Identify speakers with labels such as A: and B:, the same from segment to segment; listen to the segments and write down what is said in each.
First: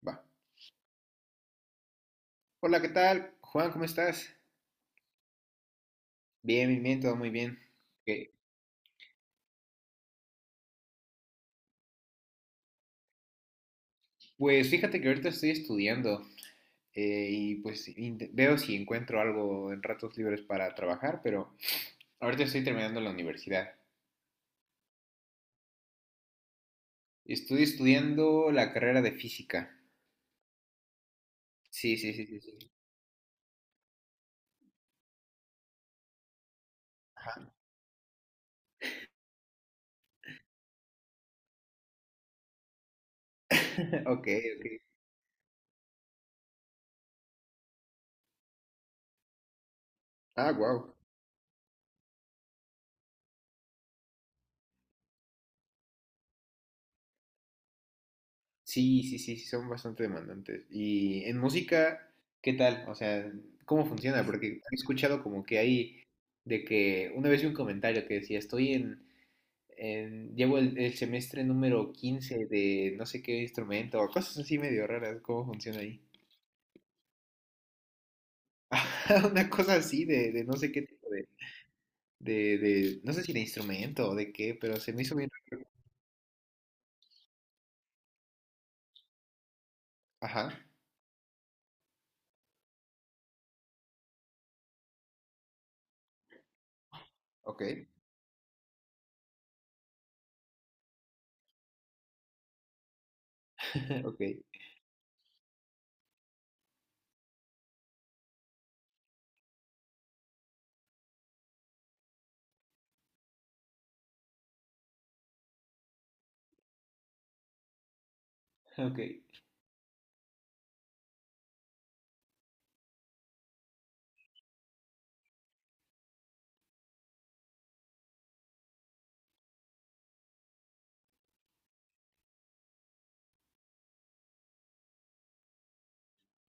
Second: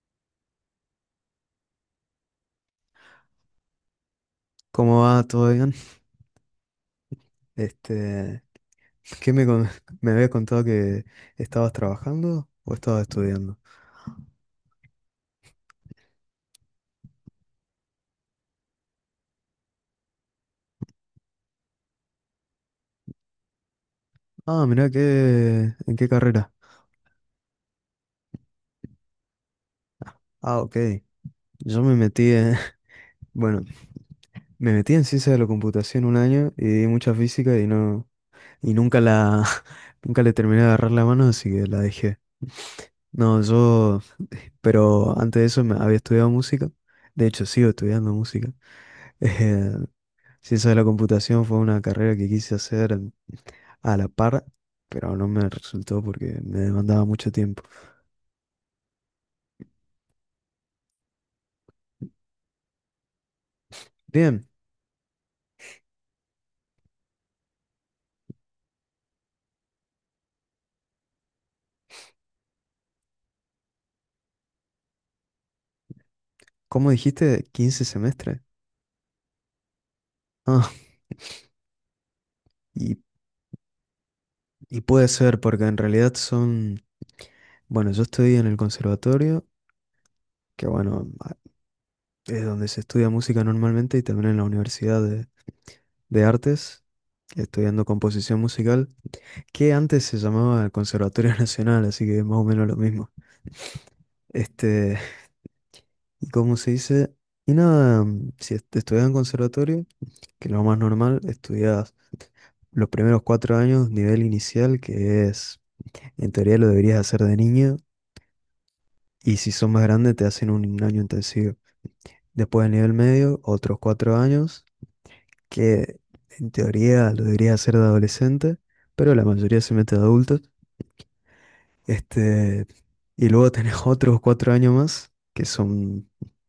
A: Va. Hola, ¿qué tal? Juan, ¿cómo estás?
B: ¿Cómo va? ¿Todo bien?
A: Bien, bien, bien, todo muy bien. Ok.
B: Este, ¿qué me, con- me habías contado que estabas trabajando o estabas estudiando?
A: Pues fíjate que ahorita estoy estudiando y pues veo si encuentro algo en ratos libres para trabajar, pero ahorita estoy terminando la universidad.
B: Ah, mirá, qué, ¿en qué carrera?
A: Estoy estudiando la carrera de física.
B: Ah, ok. Yo
A: Sí, sí, sí, sí, sí.
B: bueno, me metí en ciencia de la computación un año y di mucha física y no, y nunca la, nunca le terminé de agarrar la mano, así que la dejé. No,
A: Ok, ok.
B: pero antes de eso me había estudiado música. De hecho, sigo estudiando música.
A: Ah,
B: Ciencia de la
A: wow.
B: computación fue una carrera que quise hacer a la par, pero no me resultó porque me demandaba mucho tiempo.
A: Sí, sí, sí, sí, son bastante demandantes. Y en música, ¿qué tal? O sea, ¿cómo funciona? Porque
B: Bien,
A: he escuchado como que hay de que una vez vi un comentario que decía, estoy llevo el semestre número 15 de no sé qué instrumento, o cosas así medio raras, cómo funciona ahí.
B: ¿cómo dijiste? ¿15 semestres?
A: Una cosa así de no
B: Ah,
A: sé qué tipo de, de,
B: y,
A: de- no sé si de instrumento o de qué, pero
B: y
A: se me
B: puede
A: hizo bien.
B: ser porque en realidad son... Bueno, yo estudié en el conservatorio,
A: Ajá,
B: que bueno, es donde se estudia música normalmente, y también en la Universidad de Artes,
A: ok,
B: estudiando composición musical, que antes se llamaba el Conservatorio Nacional, así que es más o menos lo mismo.
A: ok,
B: Este, y como se dice, y nada, si estudias en conservatorio, que lo más normal, estudias los primeros 4 años, nivel inicial, que es, en teoría lo deberías hacer de niño,
A: ok,
B: y si son más grandes te hacen un año intensivo. Después del nivel medio, otros 4 años, que en teoría lo deberías hacer de adolescente, pero la mayoría se mete de adultos. Este, y luego tenés otros 4 años más, que son,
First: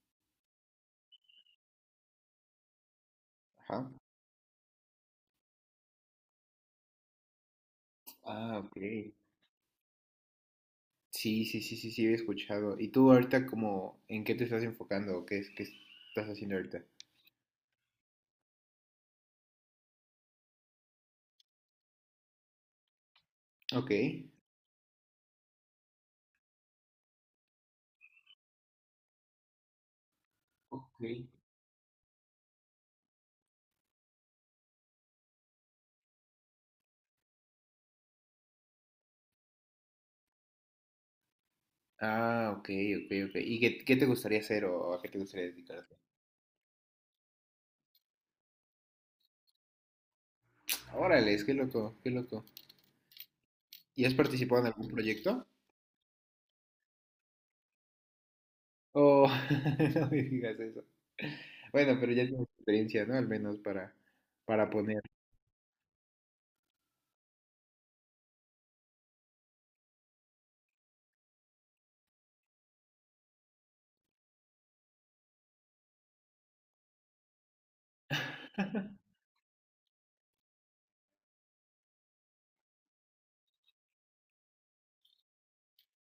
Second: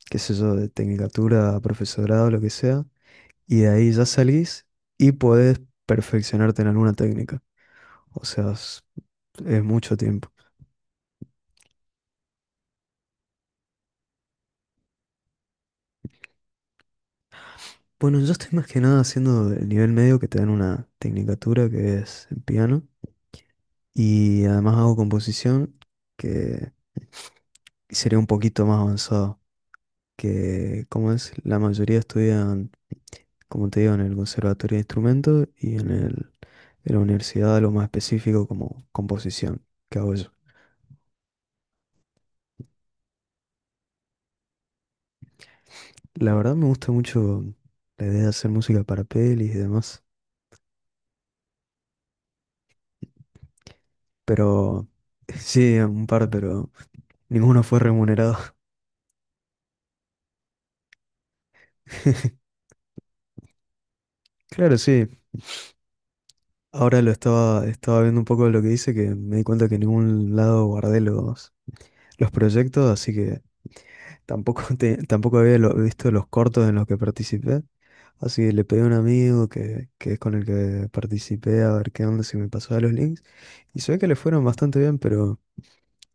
B: qué sé yo, de tecnicatura, profesorado, lo que sea, y de
A: ajá.
B: ahí ya salís y podés perfeccionarte en alguna técnica. O sea,
A: Ah, ok.
B: es mucho tiempo.
A: Sí, sí, sí, sí, sí, he escuchado. ¿Y tú ahorita como en qué te estás enfocando o qué, qué estás haciendo ahorita?
B: Bueno, yo estoy más que nada haciendo el nivel medio que te dan una tecnicatura que es en piano,
A: Ok.
B: y además hago composición que sería un poquito más avanzado, que
A: Ok.
B: como es, la mayoría estudian, como te digo, en el conservatorio de instrumentos y en el, en la universidad lo más específico como composición que hago yo.
A: Ah, ok, ok, ok. ¿Y qué, qué te gustaría hacer o a qué te gustaría dedicarte?
B: La verdad me gusta mucho la idea de hacer música para pelis y demás,
A: Órale, es que loco, qué loco. ¿Y has participado en
B: pero
A: algún proyecto?
B: sí, un par, pero ninguno fue remunerado.
A: Oh, no me digas eso. Bueno, pero ya tienes experiencia, ¿no? Al menos para
B: Claro,
A: poner.
B: sí. Ahora lo estaba viendo un poco de lo que dice, que me di cuenta que en ningún lado guardé los proyectos, así que tampoco, tampoco había visto los cortos en los que participé. Así que le pedí a un amigo que es con el que participé, a ver qué onda si me pasaba los links. Y se ve que le fueron bastante bien, pero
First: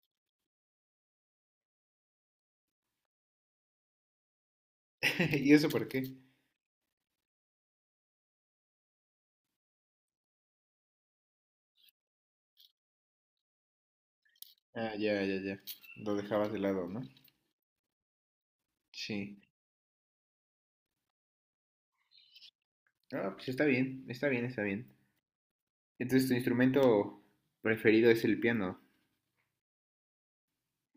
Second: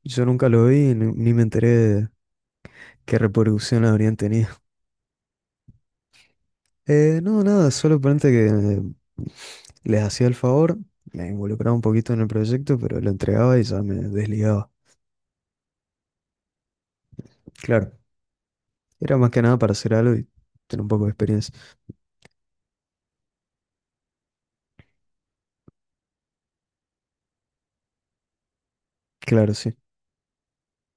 B: yo nunca lo vi, ni me enteré. ¿Qué reproducción habrían tenido?
A: ¿Y eso por qué?
B: No, nada, solo ponente que les hacía el favor, me involucraba un poquito en el proyecto, pero lo entregaba y ya me desligaba.
A: Ah, ya, ya, ya. Lo dejabas de lado, ¿no?
B: Claro, era más
A: Sí.
B: que nada para hacer algo y tener un poco de experiencia.
A: Ah, pues está bien, está bien, está bien. Entonces, tu instrumento preferido es el piano.
B: Claro, sí.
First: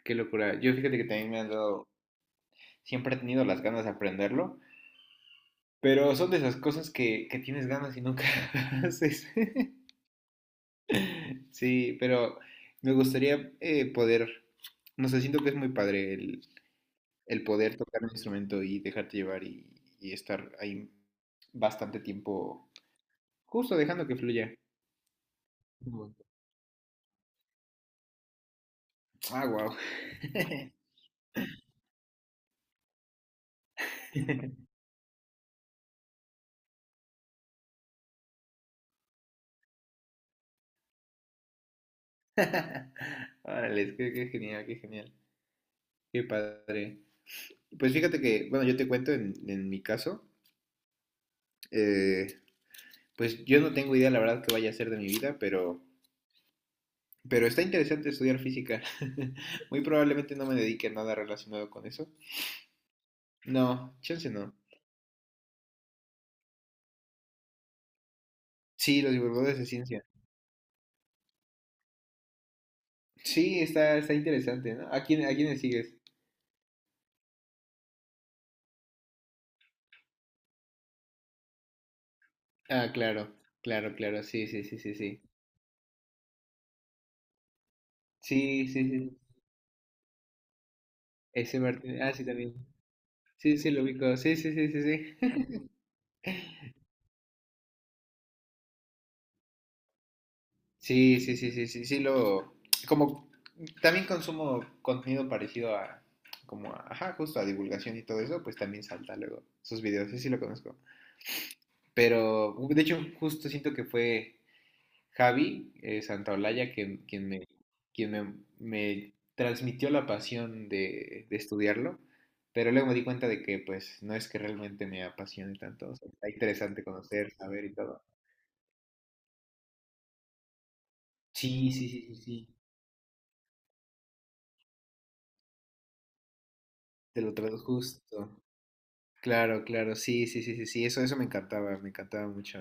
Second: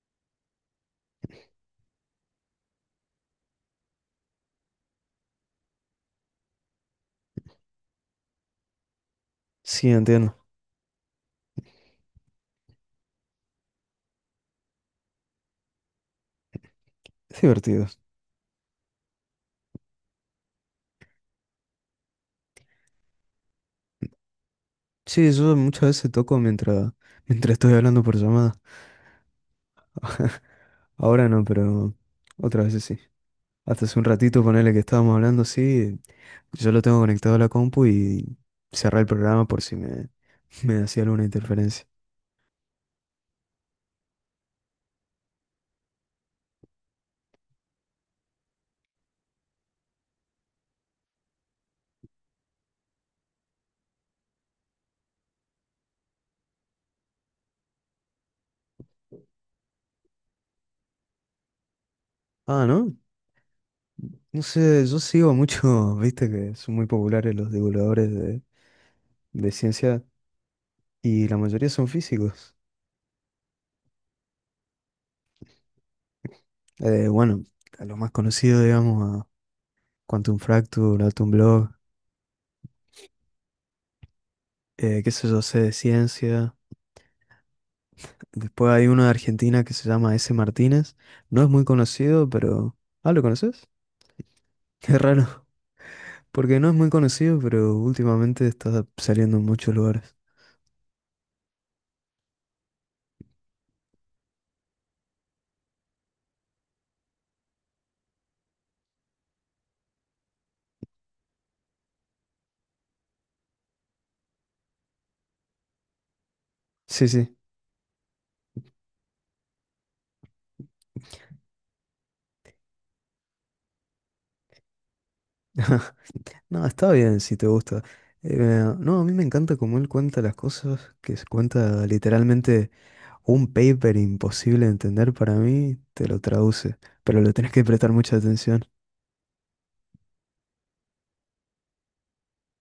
A: Qué locura. Yo fíjate que también me han dado, siempre he tenido las ganas de aprenderlo, pero son de esas cosas que tienes ganas y nunca haces.
B: Sí, entiendo.
A: Sí, pero me gustaría poder, no sé, siento que es muy padre
B: Es
A: el poder
B: divertido.
A: tocar un instrumento y dejarte llevar y estar ahí bastante tiempo, justo dejando que fluya.
B: Sí, yo muchas
A: Ujú.
B: veces toco mientras, mientras estoy hablando por llamada.
A: Ah, wow.
B: Ahora no, pero otras veces sí. Hasta hace un ratito, ponele que estábamos hablando así, yo lo tengo conectado a la compu y cerré el programa por si me, me hacía alguna interferencia.
A: Órale, qué, qué genial, qué genial, qué padre. Pues fíjate que, bueno, yo te cuento en mi caso, eh, pues yo no tengo idea, la verdad, qué vaya a ser de mi vida, pero está interesante estudiar física. Muy probablemente no me dedique a nada relacionado con eso.
B: Ah, ¿no?
A: No, chance
B: No
A: no.
B: sé, yo sigo mucho, viste que son muy populares los divulgadores de,
A: Sí, los
B: de
A: divulgadores de
B: ciencia,
A: ciencia.
B: y la mayoría son físicos.
A: Sí, está, está interesante, ¿no? ¿A quién, a quiénes sigues?
B: Bueno, a lo más conocido, digamos, a Quantum Fracture, Atom Blog,
A: Ah, claro, claro, claro. Sí, sí, sí, sí,
B: qué
A: sí.
B: sé yo, sé de ciencia.
A: Sí,
B: Después
A: sí,
B: hay uno de
A: sí.
B: Argentina que se llama S. Martínez. No es
A: Ese
B: muy
A: Martín. Ah, sí,
B: conocido,
A: también.
B: pero... Ah, ¿lo
A: Sí,
B: conoces?
A: sí, lo ubico. Sí, sí, sí, sí,
B: Qué
A: sí.
B: raro, porque no es muy conocido, pero últimamente está saliendo en muchos lugares.
A: Sí, sí, sí, sí, sí, sí, lo... Como también consumo contenido parecido a, como, ajá, justo a divulgación y todo eso, pues también salta luego sus videos. Sí, sí, lo conozco. Pero, de hecho, justo siento que fue Javi Santaolalla quien,
B: Sí,
A: quien
B: sí.
A: me, quien me, me transmitió la pasión de estudiarlo, pero luego me di cuenta de que, pues, no es que realmente me apasione tanto. O sea, está
B: No,
A: interesante
B: está bien
A: conocer,
B: si te
A: saber y
B: gusta.
A: todo.
B: Eh, no, a mí me encanta cómo él cuenta las cosas, que se
A: Sí,
B: cuenta
A: sí, sí, sí, sí,
B: literalmente un paper imposible de entender para mí, te lo traduce, pero
A: te
B: le
A: lo
B: tenés que
A: traduzco
B: prestar mucha
A: justo.
B: atención.
A: Claro, claro, sí, sí, sí, sí, sí, eso me encantaba mucho.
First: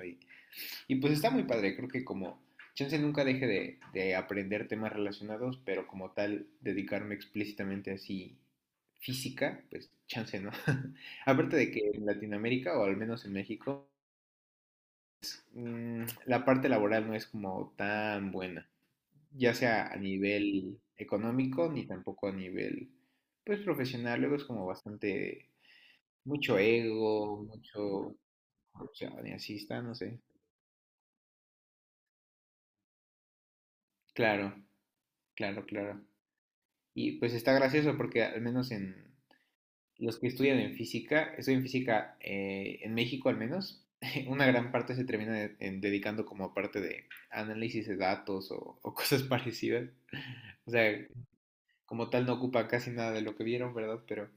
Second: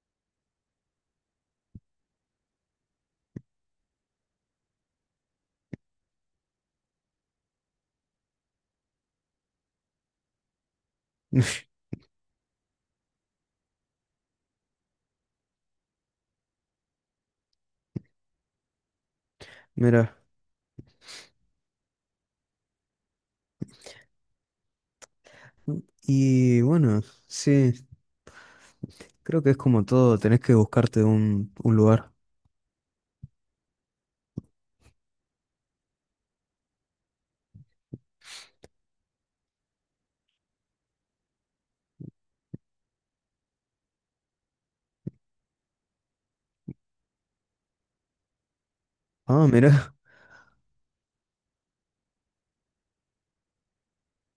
A: Y pues está muy padre, creo que como chance nunca deje de aprender temas relacionados, pero como tal, dedicarme explícitamente así física, pues chance, ¿no? Aparte de que en Latinoamérica, o al menos en México, la parte laboral no es como tan buena, ya sea a
B: Mira,
A: nivel económico ni tampoco a nivel, pues, profesional. Luego es como bastante, mucho
B: y bueno,
A: ego,
B: sí,
A: mucho corrupción y
B: creo que
A: así
B: es
A: está,
B: como
A: no
B: todo,
A: sé.
B: tenés que buscarte un lugar.
A: Claro, claro, claro. Y pues está gracioso porque al menos en los que estudian en física, estudian física en México al menos, una gran parte se termina dedicando como a parte de análisis de datos o cosas
B: Ah,
A: parecidas.
B: mira,
A: O sea, como tal no ocupa casi nada de lo que vieron, ¿verdad?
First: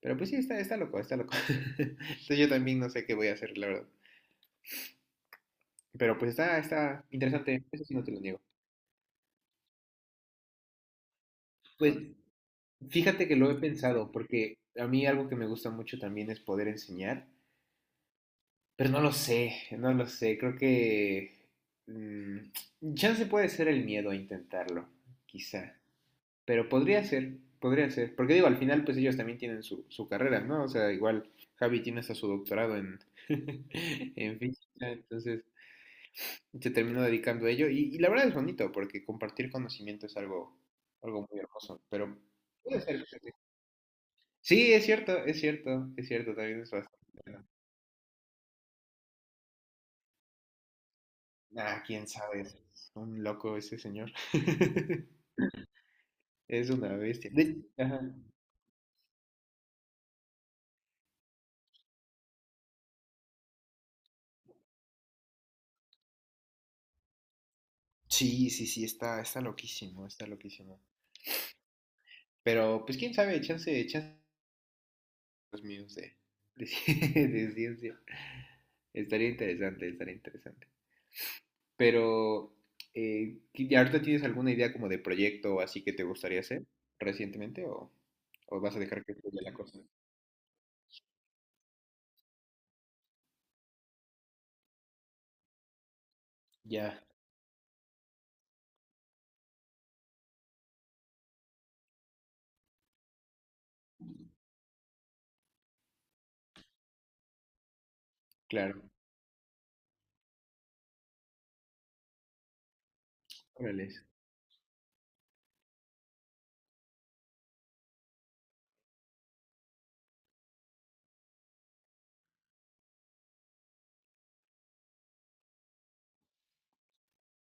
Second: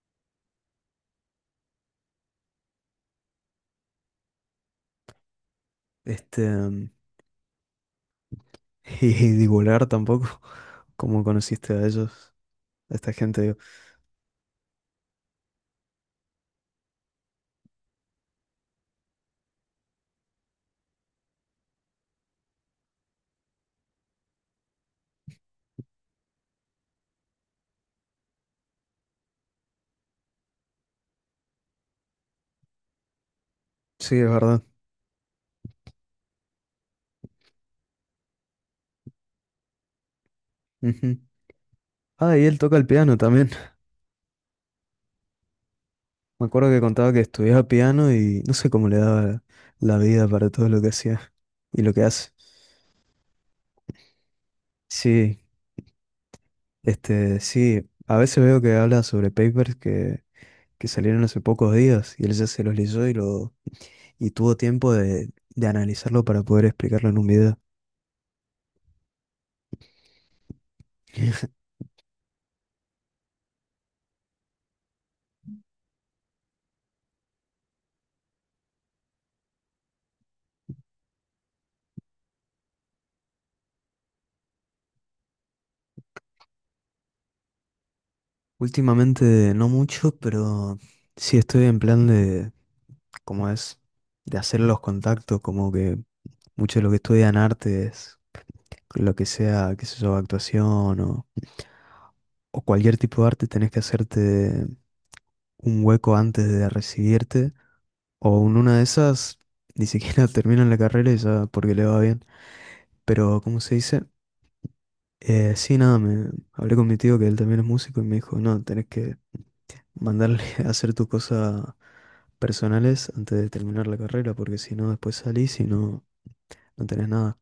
A: Pero pues sí, está, está loco, está loco. Entonces yo también no sé qué voy a hacer, la verdad. Pero pues
B: este,
A: está, está interesante, eso sí no te lo niego.
B: y divulgar tampoco, cómo conociste a
A: Pues
B: ellos, a esta
A: fíjate que
B: gente,
A: lo
B: digo.
A: he pensado, porque a mí algo que me gusta mucho también es poder enseñar. Pero no lo sé, no lo sé. Creo que. Chance puede ser el miedo a intentarlo, quizá. Pero podría ser, podría ser. Porque digo, al final, pues ellos también tienen su, su carrera, ¿no? O sea, igual Javi tiene hasta su doctorado en,
B: Sí, es
A: en
B: verdad.
A: física, entonces se terminó dedicando a ello. Y la verdad es bonito, porque compartir conocimiento es algo,
B: Ujú.
A: algo muy hermoso. Pero
B: Ah, y él toca
A: puede
B: el
A: ser.
B: piano
A: Sí.
B: también.
A: Sí, es cierto, es cierto, es cierto,
B: Me
A: también
B: acuerdo
A: es
B: que
A: bastante.
B: contaba que
A: Bueno.
B: estudiaba piano y no sé cómo le daba la vida para todo lo que hacía y
A: Ah,
B: lo que
A: quién
B: hace.
A: sabe, es un loco ese señor.
B: Sí,
A: Es una bestia.
B: este,
A: De-
B: sí,
A: Ajá.
B: a veces veo que habla sobre papers que salieron hace pocos días y él ya se los leyó, y tuvo tiempo de analizarlo para poder explicarlo en un video.
A: Sí, sí, sí, está, está loquísimo, está loquísimo. Pero, pues quién sabe, chance, chance los míos de de ciencia. Estaría interesante, estaría interesante. Pero, ¿y ahorita tienes alguna idea como de proyecto o así que te gustaría hacer recientemente o vas a dejar que fluya
B: Últimamente
A: la
B: no
A: cosa?
B: mucho, pero sí estoy en plan de, ¿cómo es? De hacer los contactos, como que mucho de lo que
A: Ya,
B: estudian artes, lo que sea, qué sé yo, actuación o cualquier tipo de arte, tenés que hacerte un hueco antes de recibirte, o en una de
A: claro.
B: esas ni siquiera terminan la carrera y ya porque le va bien. Pero, ¿cómo se
A: Órale.
B: dice? Sí, nada, me hablé con mi tío que él también es músico y me dijo, no, tenés que mandarle a hacer tus cosas personales antes de terminar la carrera, porque si no, después salís y no tenés nada.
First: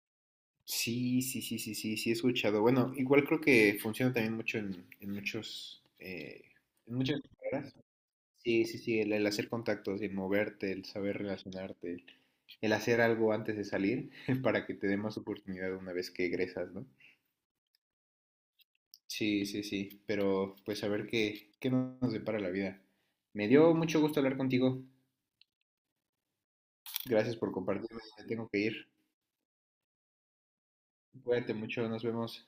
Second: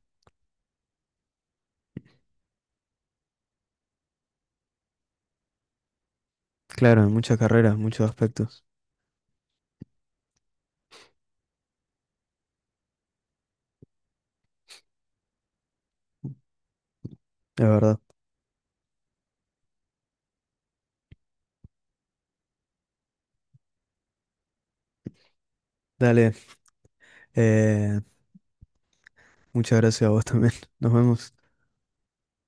A: Sí, sí, sí, sí, sí, sí, he escuchado. Bueno, igual creo que funciona también mucho en muchos, en
B: Claro, en
A: muchas
B: muchas
A: carreras.
B: carreras, muchos aspectos,
A: Sí, sí, sí, el hacer contactos, el moverte, el saber relacionarte, el hacer algo antes de salir para que te dé más oportunidad una vez que egresas, ¿no?
B: la verdad.
A: Sí, sí, sí, pero pues a ver qué, qué nos depara la vida. Me dio mucho gusto hablar contigo.
B: Dale,
A: Gracias por
B: eh,
A: compartirme. Me tengo que ir.
B: muchas gracias a vos también. Nos vemos.
A: Cuídate mucho, nos vemos.